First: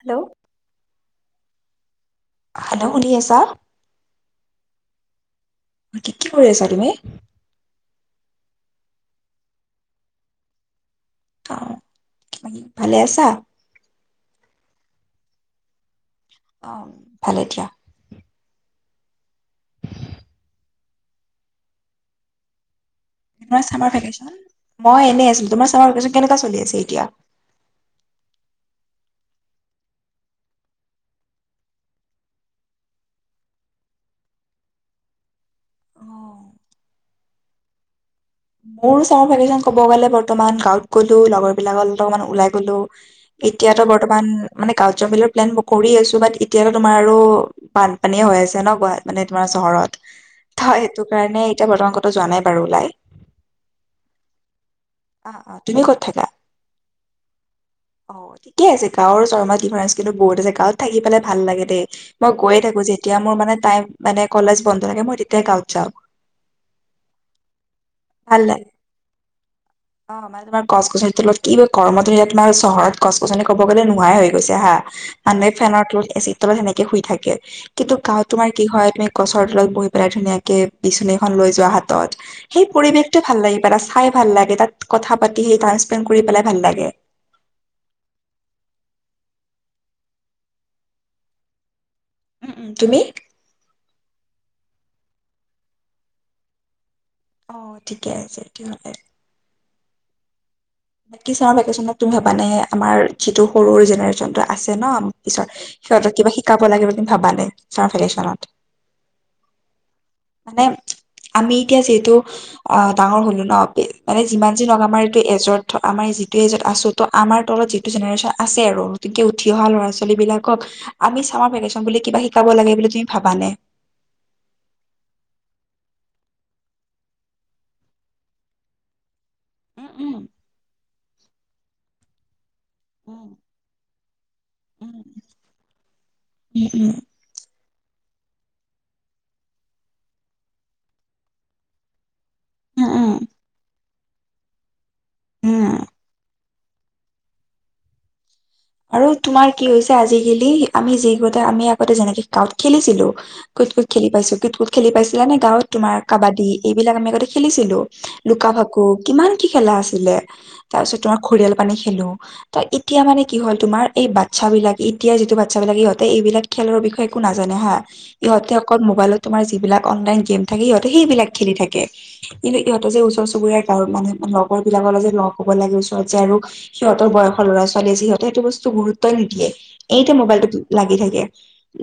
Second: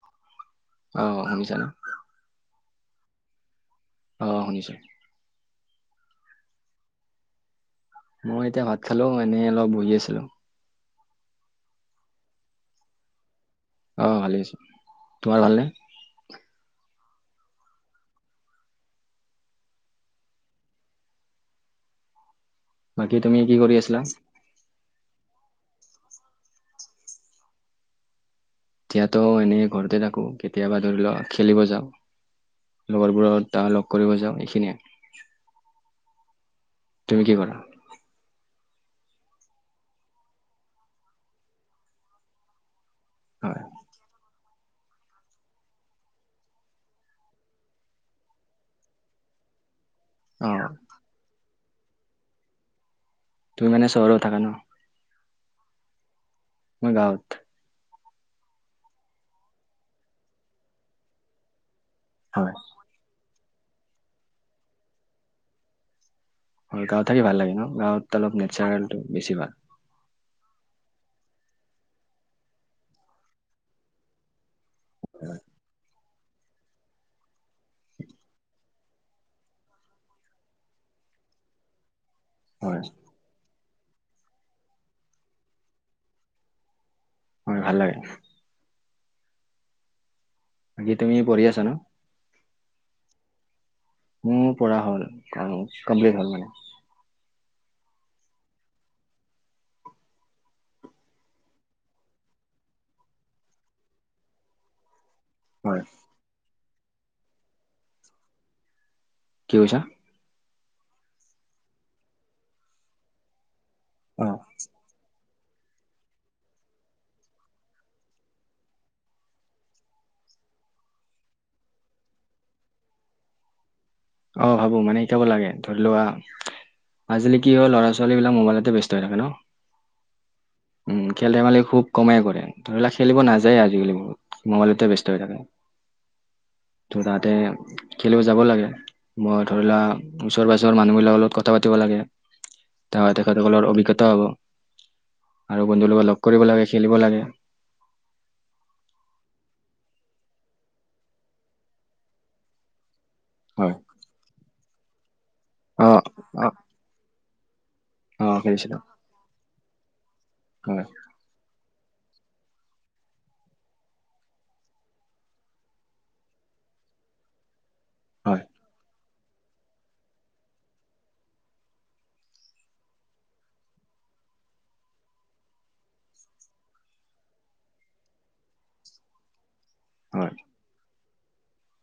Hello অ শুনিছা নে? হেল্ল', শুনি আছা? অ, শুনিছো, কি-কি কৰি আছা তুমি? মই এতিয়া ভাত খালো, মানে অলপ বহি আছিলো। অ, [unintelligible] ভালে আছা? অ, ভালে আছো। তোমাৰ ভালনে? অ, ভালে দিয়া। বাকী তুমি কি তোমাৰ কৰি চামাৰ আছিলা? ভেকেচন, মই এনেই আছো। তোমাৰ চামাৰ ভেকেচন কেনেকা চলি আছে এতিয়া? এতিয়াতো এনে ঘৰতে থাকোঁ। কেতিয়াবা ধৰি লও খেলিব যাওঁ। লগৰবোৰৰ দুটামান লগ কৰিব যাওঁ, এইখিনিয়ে। অ তুমি কি কৰা? মোৰ চামাৰভাগেচন ক'ব গ'লে বৰ্তমান গাঁৱত গ'লো, লগৰ বিলাকত অকমান ওলাই গ'লো। হয় এতিয়াতো বৰ্তমান মানে কাউজ বিলৰ প্লেন কৰি আছো, বাত এতিয়াতো তোমাৰ আৰু বানপানীয়ে হৈ আছে ন গুৱা মানে তোমাৰ চহৰত। অ', হয় সেইটো কাৰণে এতিয়া বৰ্তমান কথা যোৱা নাই বাৰু ওলাই। তুমি মানে চহৰত থাকা ন? অ অ তুমি ক'ত থাকা? মই গাঁৱত। অ ঠিকে আছে গাঁৱৰ চৰ্মাটি ভৰা স্কিলটোত বহুত আছে, গাঁৱত থাকি পেলাই ভাল লাগে দেই। মই হয়, গৈয়ে থাকো যেতিয়া মোৰ মানে টাইপ, মানে কলেজ বন্ধ থাকে মই তেতিয়াই গাঁৱত যাওঁ। হয় গাঁৱত থাকি ভাল লাগে ন, গাঁৱত অলপ ভাল লাগে নেচাৰেলটো বেছি ভাল। অ। তোমাৰ গছ-গছনিৰ তলত কি কৰ্ম তনিয়াত মই চহৰত গছ-গছনি ক'ব গলে নোহাই হৈ গৈছে হা। মানে ফেনৰ তলত, এচিৰ তলত সেনেকে শুই থাকে। কিন্তু গাঁৱত তোমাৰ কি হয়, তুমি গছৰ তলত বহি পেলাই ধুনীয়াকে বিচনী এখন লৈ যোৱা হাতত সেই হয়, পৰিৱেশটো ভাল লাগি পেলাই, চাই ভাল লাগে, তাত কথা পাতি সেই টাইম স্পেণ্ড কৰি পেলাই ভাল লাগে। হয় ভাল লাগে। বাকী তুমি পঢ়ি আছা ন? উম উম। তুমি? উ পৰা হ'ল, কমপ্লিট হ'ল মানে। অ ঠিকে আছে তিহলে। বাকী চামাৰ ভেকেচনত তুমি ভবা নে, আমাৰ যিটো সৰুৰ জেনেৰেশ্যনটো আছে ন। পিছত হয়, সিহঁতক কিবা শিকাব লাগে বুলি ভাবা নে চামাৰ ভেকেচনত? কি কৈছা? মানে আমি এতিয়া যিহেতু অ ডাঙৰ হলো ন বে মানে অ', যিমান যি লওক আমাৰ এইটো এজৰ আমাৰ যিটো এজত আছো, তো আমাৰ তলত যিটো জেনেৰেশ্যন আছে আৰু গতিকে উঠি অহা ল'ৰা ছোৱালীবিলাকক আমি চামাৰ ভেকেচন বুলি কিবা শিকাব লাগে বুলি তুমি ভাবানে? অ ভাবো মানে শিকাব লাগে, ধৰি লোৱা আজিলি কি হয়', ল'ৰা ছোৱালীবিলাক মোবলতে ব্যস্ত হৈ থাকে ন? উম উম। উম খেল ধেমালি খুব কমাই কৰে। ধৰি লা খেলিব উম নাযায় আজিকালি বহুত, মোবাইলতে উম ব্যস্ত হৈ থাকে। উম উম ত তাত তে খেলিব যাব লাগে। মই ধৰি লোৱা ওচৰ-পাজৰৰ মানুহবিলাকৰ লগত কথা পাতিব লাগে। উম উম তা উম তেখেত লোকৰ অভিজ্ঞতা হব। আৰু উম বন্ধু লগক লগ কৰিব লাগে, খেলিব লাগে। আৰু তোমাৰ কি হৈছে আজিকালি আমি যিগতে আমি আগতে যেনেকে গাঁওত খেলিছিলোঁ কুত হয় কুত খেলি পাইছো কুত কুত খেলি পাইছিলানে গাঁৱত অ তোমাৰ অ কাবাডী এইবিলাক আমি আগতে খেলিছিলো। অ লুকা খেলিছিলো ভাকু কিমান কি খেলা আছিলে হয় তাৰপিছত তোমাৰ। ঘৰিয়াল পানী খেলো, ত এতিয়া মানে কি হ'ল তোমাৰ, এই বাচ্ছাব বিলাকে এতিয়া যিটো বাচ্ছাবিলাক, ইহঁতে এইবিলাক খেলৰ বিষয়ে একো নাজানে হা। হয় ইহঁতে অকল মোবাইলত তোমাৰ যিবিলাক অনলাইন গেম থাকে সিহঁতে সেইবিলাক খেলি থাকে। কিন্ত ইহঁত যে ওচৰ চুবুৰীয়াৰ গাঁও মানুহে মানে লগৰ বিলাকৰ যে লগ হ'ব লাগে ওচৰত যে আৰু সিহঁতৰ বয়সৰ ল'ৰা ছোৱালীয়ে যে সিহঁতে সেইটো বস্তু গুৰুত্বই নিদিয়ে, এইতে হয় মোবাইলটোত লাগি থাকে।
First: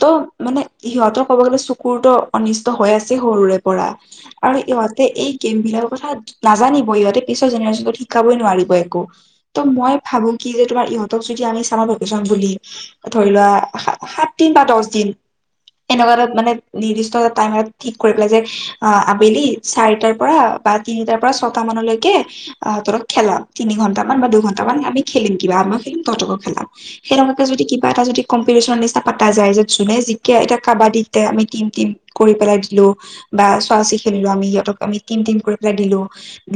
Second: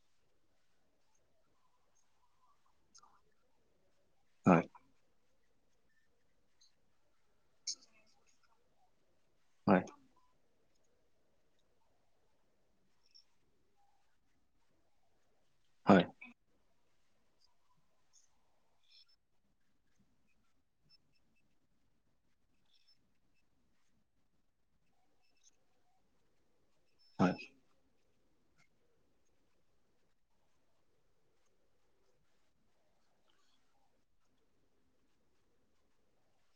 ত' মানে সিহঁতৰ ক'ব গ'লে চুকুৰটো অনিষ্ট হৈ আছে সৰুৰে পৰা। আৰু হয় ইহঁত, এই গেম বিলাকৰ কথা নাজানিব ইহঁতে পিছৰ জেনেৰেশ্যনতো শিকাবই নোৱাৰিব একো। ত হয় মই ভাবো কি যে তোমাৰ ইহঁত, যদি আমি চামাৰ ভেকচন বুলি ধৰি লোৱা সাত দিন বা দহ দিন। হয় এনেকুৱা এটাত মানে। নিৰ্দিষ্ট এ টাইম এটা ঠিক কৰি পেলাই যে আবেলি চাৰিটাৰ পৰা বা, তিনিটাৰ পৰা ছটা মানলৈকে। আহঁতৰক খেলা তিনি ঘন্টামান বা দুঘন্টামান আমি খেলিম কিবা আমাৰ খেলিম, তহতকো খেলাম হয় সেইসময়তে যদি কিবা এটা যদি। কম্পিটিশনৰ নিচিনা পতা যায় যে যোনে যিকে এতিয়া কাবাডীতে আমি টিম টিম কৰি পেলাই দিলো। বা চোৱা চি খেলিলো আমি সিহঁতক আমি টিম টিম কৰি পেলাই দিলো।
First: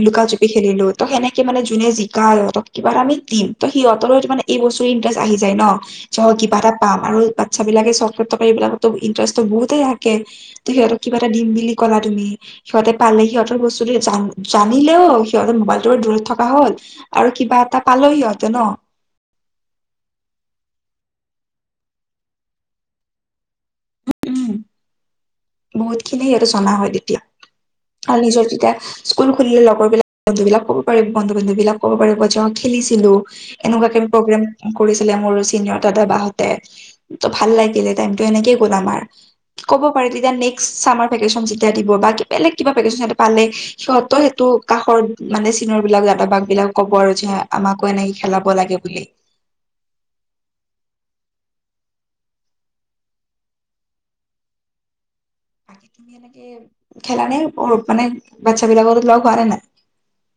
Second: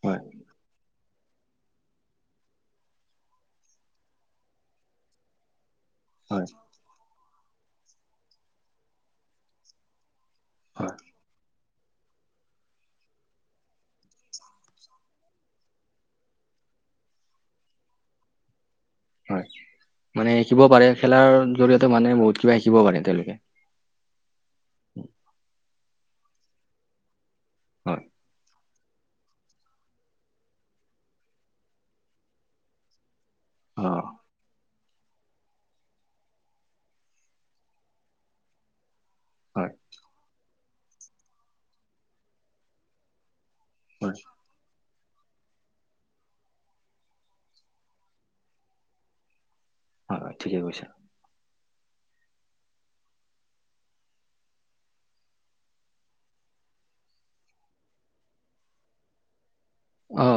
হয় লুকা জুপি খেলিলো ত সেনেকে মানে যোনে জিকা‌ আৰু সিহঁত কিবা আমি দিম ত সিহঁতৰ মানে, এই বস্তুৰে ইণ্টাৰেষ্ট আহি যায় ন চ হয় কিবা এটা, পাম আৰু বাচ্ছ বিলাকে চকলেট টকলেট এই বিলাকতো ইন্টাৰেষ্ট বহুই থাকে ত হয় সিহঁত, কিবা এটা দিম বুলি ক'লা তুমি। সিহঁতে পালে সিহঁতৰ বস্তুটো জানিলেও সিহঁতৰ মোবাইলটো দূৰত থকা হল। আৰু কিবা এটা পালেও সিহঁতে ন। হয় মানে শিকিব পাৰে খেলাৰ জৰিয়তে মানে বহুত কিবা শিকিব পাৰে তেওঁলোকে। উম উম, বহুত খিনি আৰু জনা হয় তেতিয়া হয় আৰু নিজৰ যেতিয়া, স্কুল খুলিলে লগৰ বিলাক বন্ধু বিলাক ক'ব পাৰিব বন্ধু বান্ধবিলাক ক'ব পাৰিব যে খেলিছিলো। অ এনেকুৱাকে প্ৰগ্ৰাম, কৰিছিলে মোৰ চিনিয়ৰ দাদা বাহঁতে ত ভাল লাগিলে টাইমতটো এনেকেই গ'ল আমাৰ। ক'ব হয় পাৰে তেতিয়া নেক্সট চামাৰ ভেকেশ্যচন যেতিয়া দিব বা বেলেগ কিবা ভেকেশ্যচন পালে। সিহত সেইটো কা ঘৰত মানে চিনিয়ৰ বিলাক দাদাবাগ বিলাক ক'ব আৰু যে আমাকো এনেকে খেলাব লাগে বুলি। হয় হয় ঠিকে কৈছা। সেনেকে খেলা নে মানে বাচ্ছা বিলাক লগ হোৱা নে নাই। অ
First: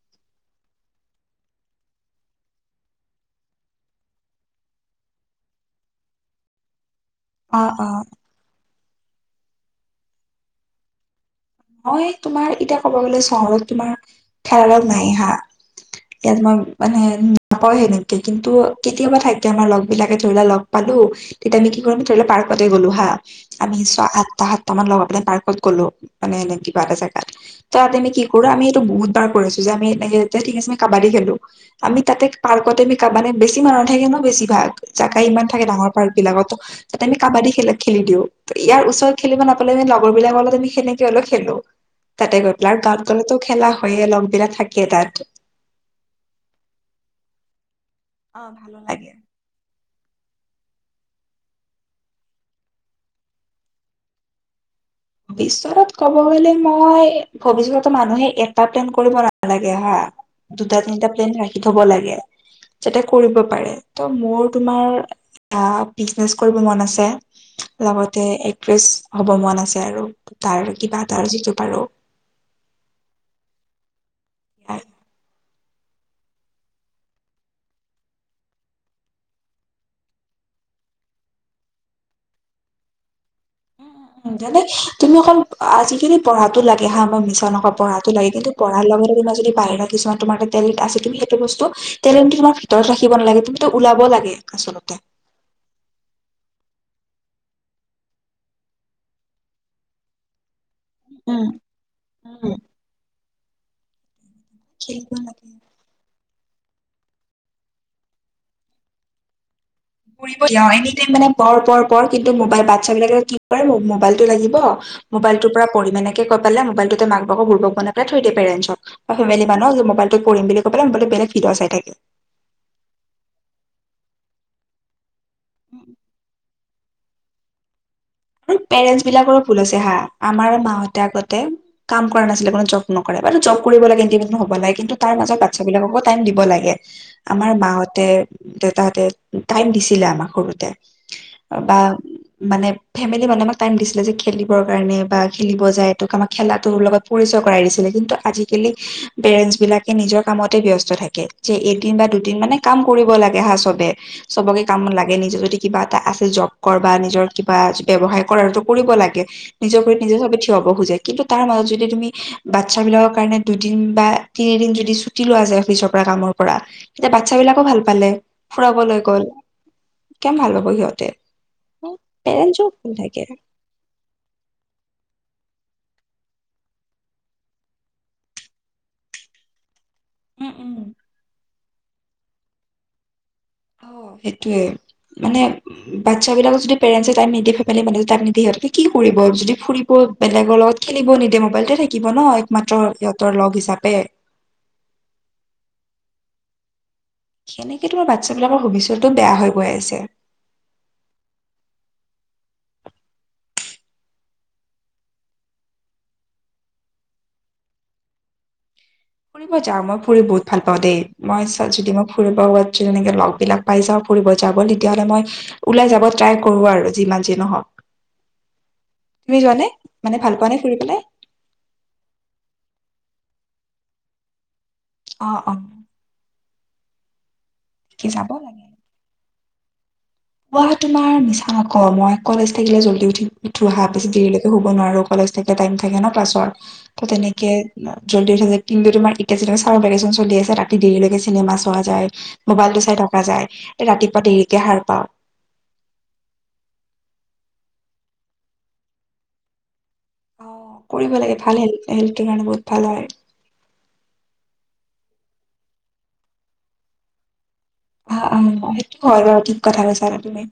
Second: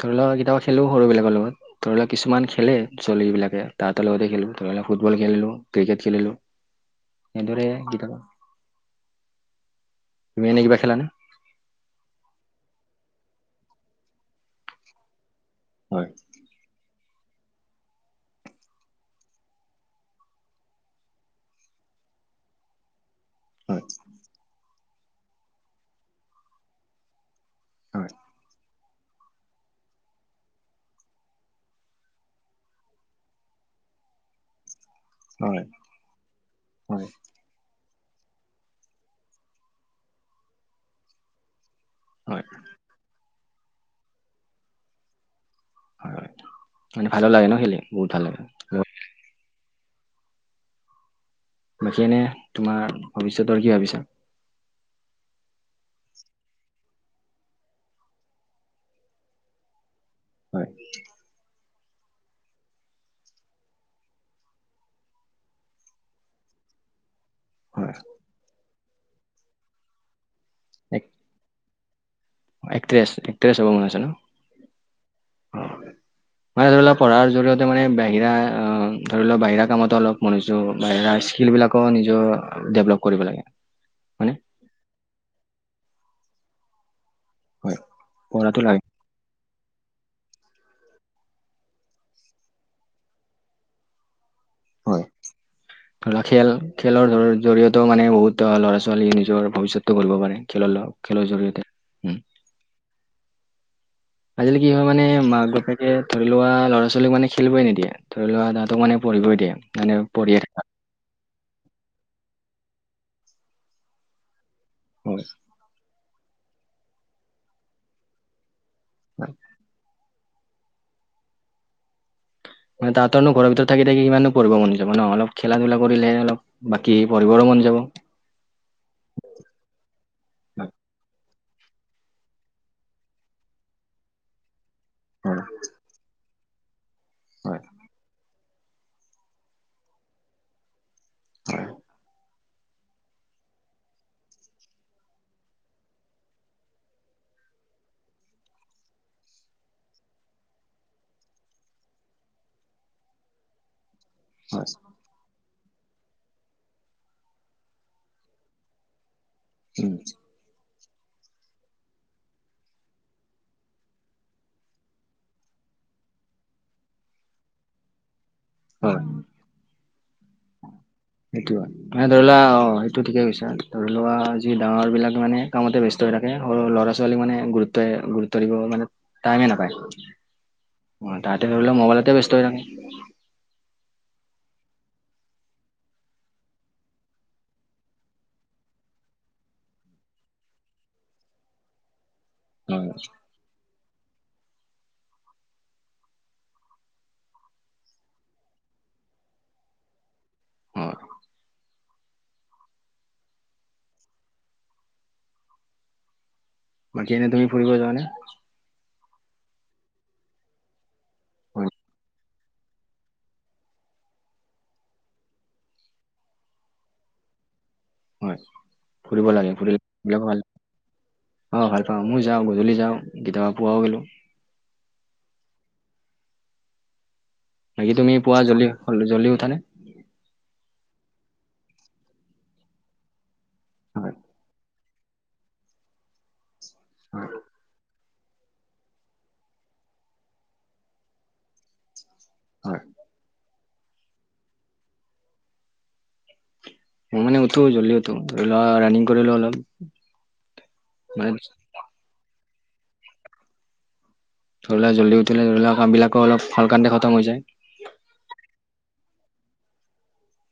ধৰি লোৱা কেতিয়াবা খেলো সৰুবিলাকৰ লগত, ধৰি লওক কিছুমান খেলে ছোৱালীবিলাকে তাহাঁতৰ লগতে খেলো ধৰি লক ফুটবল খেলিলো ক্ৰিকেট খেলিলো। [inaudible] এনেদৰে অ', অ', কেতিয়াবা। তুমি এনেই কিবা খেলানে। মই তোমাৰ এতিয়া ক'ব গ'লে চহৰত তোমাৰ খেলা লগ নাই হা, হয় এয়াত মই, মানে নাপাওঁ সেনেকে কিন্তু কেতিয়াবা থাকে আমাৰ লগ বিলাকে ধৰিল লোৱা লগ পালো। তেতিয়া আমি কি কৰো ধৰিলো পাৰ্কতে গলো হা, আমি হয় চোৱা আঠটা সাতটা মান লগ হৈপেলে পাৰ্কত গলো মানে এ কিবা এটা জাগাত তাত হয় আমি কি। সৰু আমি এইটো বহুত বাৰ কৰি আছো যে আমি এনে ঠিক আছে কাবাডী খেলো। আমি তাতে পাৰ্কতে মানে বেছি মানুহ নথাকে ন বেছিভাগ, জাগা ইমান হয় থাকে ডাঙৰ পাৰ্ক বিলাকতো হয় তাতে আমি কাবাডী খেলে, খেলি দিও ইয়াৰ ওচৰত খেলিব নাপালে লগৰ বিলাকৰ লগত আমি সেনেকে হলো খেলো। হয়। তাতে গৈপেলাই আৰু গাঁৱত গলেতো খেলা হয়ে লগ বিলাক থাকেই তাত। হয় মানে ভালো লাগে ন খেলি বহুত ভাল লাগে। অ, ভালো লাগে। বাকী এনে তোমাৰ ভৱিষ্যত আৰু কি ভাবিছা। [unintelligible] ক'ব গলে মই ভৱিষ্যতত মানুহে এটা প্লেন কৰিব নালাগে হা হয় দুটা, তিনিটা প্লেন ৰাখি থ'ব লাগে। যাতে কৰিব পাৰে ত' মোৰ তোমাৰ আ, বিজনেচ কৰিব মন আছে। হয়। লগতে একট্ৰেছ হ'ব মন আছে আৰু তাৰ কিবা এটাৰ যিটো পাৰো। অ', এক্ট্ৰেছ -এক্ট্ৰেছ হ'ব মন আছে ন'? হয়। [inaudible] মানে ধৰি লোৱা পঢ়াৰ জৰিয়তে মানে বাহিৰা অ, ধৰি লোৱা বাহিৰা কামতো অলপ মনুযো বাহিৰা স্কিল বিলাক ক ' নিজৰ দেভলপ কৰিব লাগে। হয়নে? যেনে তুমি অকল আজিকালি পঢ়াতো লাগে হা মই মিছা তেনেকুৱা হয়, পঢ়াতো লাগে কিন্তু পঢ়াৰ লগে - লগে মই যদি বাহিৰা কিছুমান তোমাৰ তাত টেলেণ্ট আছে তুমি সেইটো বস্তু টেলেণ্টটো তোমাৰ ভিতৰত ৰাখিব নালাগে তুমিটো ওলাব লাগে। আচলতে। হয়। ধৰি লোৱা খেল -খেলৰ জৰিয়তেও মানে বহুত ল'ৰা -ছোৱালীয়ে নিজৰ ভৱিষ্যতটো গঢ়িব পাৰে। খেলৰ ল' খেলৰ জৰিয়তে উম। আজিকালি কি হয় মানে খেলিব লাগে। মাক বাপেক কে ধৰি লোৱা ল'ৰা- ছোৱালীক মানে খেলিবই নিদিয়ে ধৰি লোৱা তাহাঁতক মানে পঢ়িবই দিয়ে। মানে পঢ়িয়ে ফুৰিব থাকা দিয়ে এনি টাইম মানে পঢ়- পঢ়- পঢ় কিন্তু মোবাইল বাচ্ছা বিলাকে কি কৰে মোবাইলটো লাগিব হয় মোবাইলটো পৰা পঢ়িম এনেকে কৈ পেলে মোবাইলটোতে মাকক বাপেকক বুৰ্বক বনাই থৈ দিয়ে পেৰেনচত। বা ফেমিলি মানুহক মোবাইলটোত পঢ়িম বুলি কৈ পেলাই বেলেগ ভিদিঅ চাই থাকে। মানে তাঁহতৰনো ঘৰৰ ভিতৰত থাকি - থাকি ইমাননো পঢ়িব মন যাব ন' অলপ খেলা ধূলা কৰিলেহে অলপ বাকী পঢ়িবৰো মন যাব। উম, পেৰেণ্টছ বিলাকৰো ভুল আছে হা আমাৰ হয় মাহঁতে আগতে কাম কৰা নাছিলে কোনো জব নকৰে [unintelligible] জব কৰিব লাগে ইণ্টি [unintelligible] হ'ব লাগে কিন্তু তাৰ মাজত হয় বাচ্ছা বিলাককো টাইম দিব লাগে আমাৰ মাহত হতে দেউতাহতে টাইম দিছিলে আমাক সৰুতে হয় বা মানে ফেমিলি মানুহ আমাক টাইম দিছিলে যে খেলিবৰ কাৰণে বা খেলিব যায় তোক আমাক খেলাটোৰ লগত পৰিচয় কৰাই দিছিলে কিন্তু আজিকালি পেৰেণ্টছ বিলাকে নিজৰ কামতে ব্যস্ত থাকে। যে এদিন বা দুদিন মানে কাম কৰিব লাগে হা চবে চবকে হয় কামত লাগে নিজে যদি কিবা এটা আছে জব কৰ বা নিজৰ কিবা ব্যৱসায় কৰাতো কৰিব লাগে নিজৰ উম ভৰিত নিজে চবে থিয় হব খোজে কিন্তু তাৰ মাজত যদি তুমি বাচ্ছা বিলাকৰ কাৰণে দুদিন বা তিনিদিন যদি ছুটি লোৱা যায় অফিচৰ পৰা কামৰ পৰা তেতিয়া বাচ্ছা বিলাকো ভাল পালে। ফুৰাব হয় লৈ গ'ল কেম ভাল পাব সিহঁতে উম পেৰেণ্টছো তো ঠিকে কৈছা। ধৰি লোৱা যি ডাঙৰ বিলাক মানে কামতে ব্যস্ত হৈ থাকে সৰু- সৰু ল'ৰা -ছোৱালীক মানে গুৰুত্বই গৰু ত্ব দিব মানে টাইমে নাপায়। উম, উম, তেনেহ'লে মবাইলতে ব্যস্ত হৈ থাকে। অহ, সেইটোৱে মানে বাচ্ছা বিলাকক যদি পেৰেণ্টছে টাইম নিদিয়ে [unintelligible] কি কৰিব যদি ফুৰিব বেলেগৰ লগত খেলিব নিদিয়ে মোবাইলতে থাকিব ন' একমাত্ৰ হয় ইহঁতৰ লগ হিচাপে। সেনেকে তোমাৰ বাচ্ছা বিলাকৰ ভৱিষ্যটো বেয়া হৈ গৈ আছে। [unintelligible] বাকী এনে তুমি ফুৰিব যুৱানে? ফুৰিব যাওঁ মই ফুৰি বহুত ভাল পাওঁ দে মই হয় যদি মই ফুৰিব কবাত যিও এনেকে লগবিলাক পাই যাওঁ ফুৰিব যাব তেতিয়াহ'লে মই ওলাই যাব ট্ৰাই কৰো আৰু যিমান যি নহ'ক। হয় ফুৰিব লাগে ফুৰি মানে ভাল [unintelligible] পোৱা নে ফুৰি পেলাই? অ'! ভাল পাওঁ। মই যাওঁ, গধূলি যাওঁ। কেতিয়াবা, পুৱাও গলোঁ। অ', অ', বাকী, কি তুমি যাব পুৱা জল্দি, জল্দি উঠানে? মই তোমাৰ মিছা নকৌ, মই কলেজ থাকিলে জল্দি উঠি, উঠো হা! বেছি হয় দেৰিলেকে শুব নোৱাৰোঁ। কলেজ থাকে, টাইম থাকে ন'! ক্লাছৰ। ত' হয় তেনেকে জল্দি উঠা যে? কিন্তু, তোমাৰ এতিয়া, যেতিয়া চাওঁ [unintelligible] চলি আছে। ৰাতি দেৰিলৈকে চিনেমা চোৱা যায়। হয় মোবাইলটো চাই থকা যায়। এ, ৰাতিপুৱা দেৰিকে সাৰ পাওঁ। মই মানে, উঠো, জল্ডি উঠো। ধৰি লোৱা ৰানিং কৰিলোঁ অলপ। অ'! কৰিব মানে লাগে, ভাল হেল্থ, হেল্থটোৰ কাৰণে বহুত ভাল হয়। ধৰি লোৱা, জল্ডি উঠিলে ধৰি লোৱা, কামবিলাকো অলপ [unintelligible] খটম হৈ যায়। অ' অ'! সেইটো হয় বাৰু। ঠিক কথা কৈছা তুমি।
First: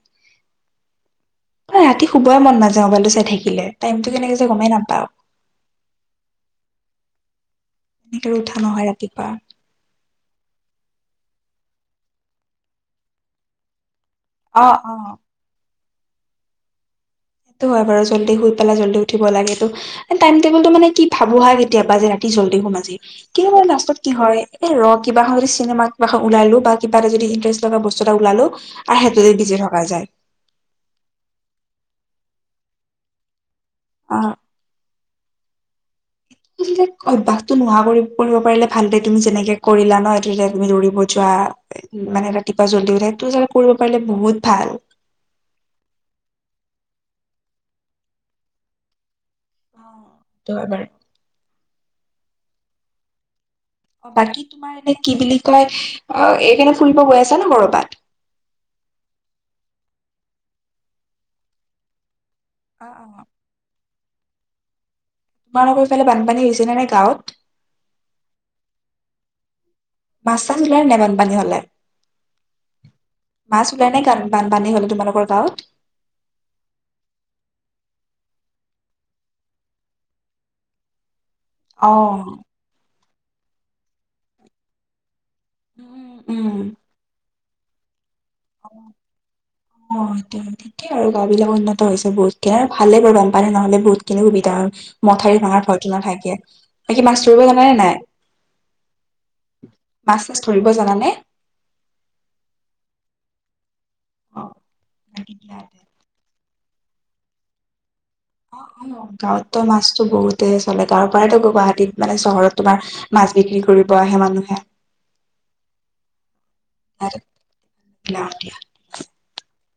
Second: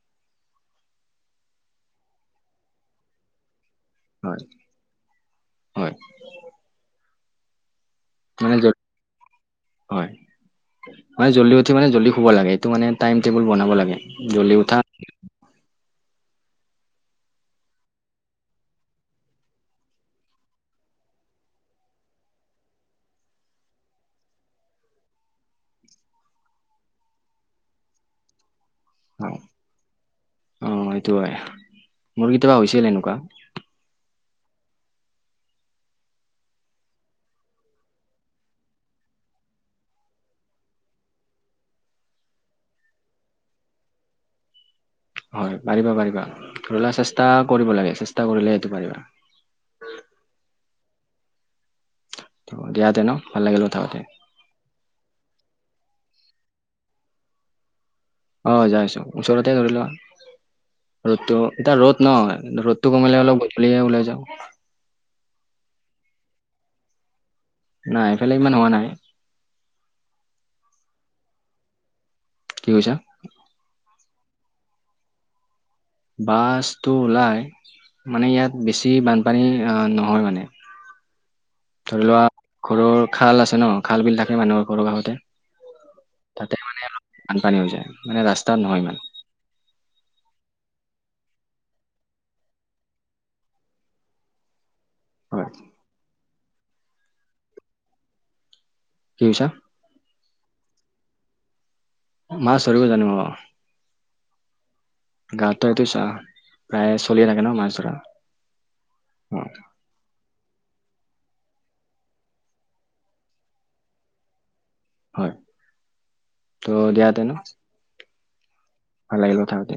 এ, ৰাতি শুবই মন নাজায়, মোবাইলটো চাই থাকিলে। টাইমটো কেনেকে হয় যায়, গমে নাপাওঁ। হয়! এনেকে মানে উঠা জল- নহয় ৰাতিপুৱা। হয়! মানে, জল্দি উঠি মানে, জল্দি শুব লাগে। এইটো মানে, টাইম -টেবুল বনাব লাগে। জল্দি অ উঠা। অ সেইটো হয় বাৰু। জল্দি শুই পেলাই, জল্দি উঠিব লাগেতো। টাইম -টেবুলটো মানে, কি? ভাবোঁ হা! কেতিয়াবা, যে ৰাতি জল্দি শুম আাজি! কি হয়, লাষ্টত কি হয়! এ, ৰ' কিবা এখন যদি চিনেমা, কিবা এখন ওলালোঁ বা কিবা এটা যদি ইন্টেৰেষ্ট থকা বস্তু এটা ওলালোঁ আৰু সেইটোতে বিজি থকা যায়। অ'! সেইটো হয়। মোৰ কেতিয়াবা, হৈছিল এনেকুৱা। অ'! অভ্যাসটো নোহোৱা [unintelligible] নোহোৱা কৰিব পাৰিলে ভাল দে। তুমি, যেনেকে কৰিলা ন'? এইটো, এতিয়া তুমি দৌৰিব যোৱা। মানে, ৰাতিপুৱা জল্দি উঠা, সেইটো হিচাপত কৰিব পাৰিলে বহুত ভাল! হয়! পাৰিবা, পাৰিবা। ধৰি লোৱা, চেষ্টা কৰিব লাগে, চেষ্টা কৰিলে সেইটো পাৰিবা। [unintelligible] দিয়াতে ন', ভাল লাগিল কথা পাতি! অ'! বাকী তোমাৰ এনে, কি বুলি কয়! অ'! এইপিনে ফুৰিব গৈ আছা ন' কৰবাত? অ'! যাই আছোঁ। ওচৰতে ধৰি লোৱা, ৰ'দটো এতিয়া, ৰ'দ ন'! অ 'ৰদটো অ কমিলে অলপ গধূলিয়ে ওলাই যাওঁ। তোমালোকৰ সেইফালে বানপানী হৈছে নে গাঁৱত? নাই, এইফালে ইমান হোৱা নাই। মাছ- চাছ ওলাই নাই বানপানী হ'লে? কি কৈছা? মাছ ওলাই নাই, বানপানী হ'লে তোমালোক গাঁৱত? মাছটো ওলাই। মানে, ইয়াত বেছি বানপানী নহয় মানে। [inaudible] ধৰি লোৱা, ঘৰৰ খাল আছে ন'! খাল- বিল থাকে, মানুহৰ ঘৰৰ কাষতে। উম উম তাতে মানে, অলপ বানপানী হৈ যায়। মানে, ৰাস্তাত নহয় ইমান। অ'! [unintelligible] [unintelligible] আৰু গাওঁ বিলাকত উন্নতি হৈছে বহুত। [unintelligible] ভালে বাৰু, বানপানী নহ'লে বহুত খিনি সুবিধা হয়। মথাউৰি হয় কি ভাঙাৰ ভয়টো নাথাকে। বাকী, মাছ ধৰিব জানা নে নাই? কি কৈছা? মাছ-চাছ ধৰিব জানানে? মাছ ধৰিব জানোঁ। অ'! অ বাকী দিয়া গাঁৱত ত' তে। এইটো চা প্ৰায়ে চলিয়ে থাকে ন'! মাছ ধৰা। অ গাঁৱত ত' মাছতো বহুত! চলে। গাঁৱৰ পৰাইতো গৈ গুৱাহাটীত মানে, চহৰত তোমাৰ, মাছ বিক্ৰী কৰিব আহে মানুহে। হয়! ত' দিয়াতে ন'? লা দিয়া। ভাল লাগিল কথা পাতি।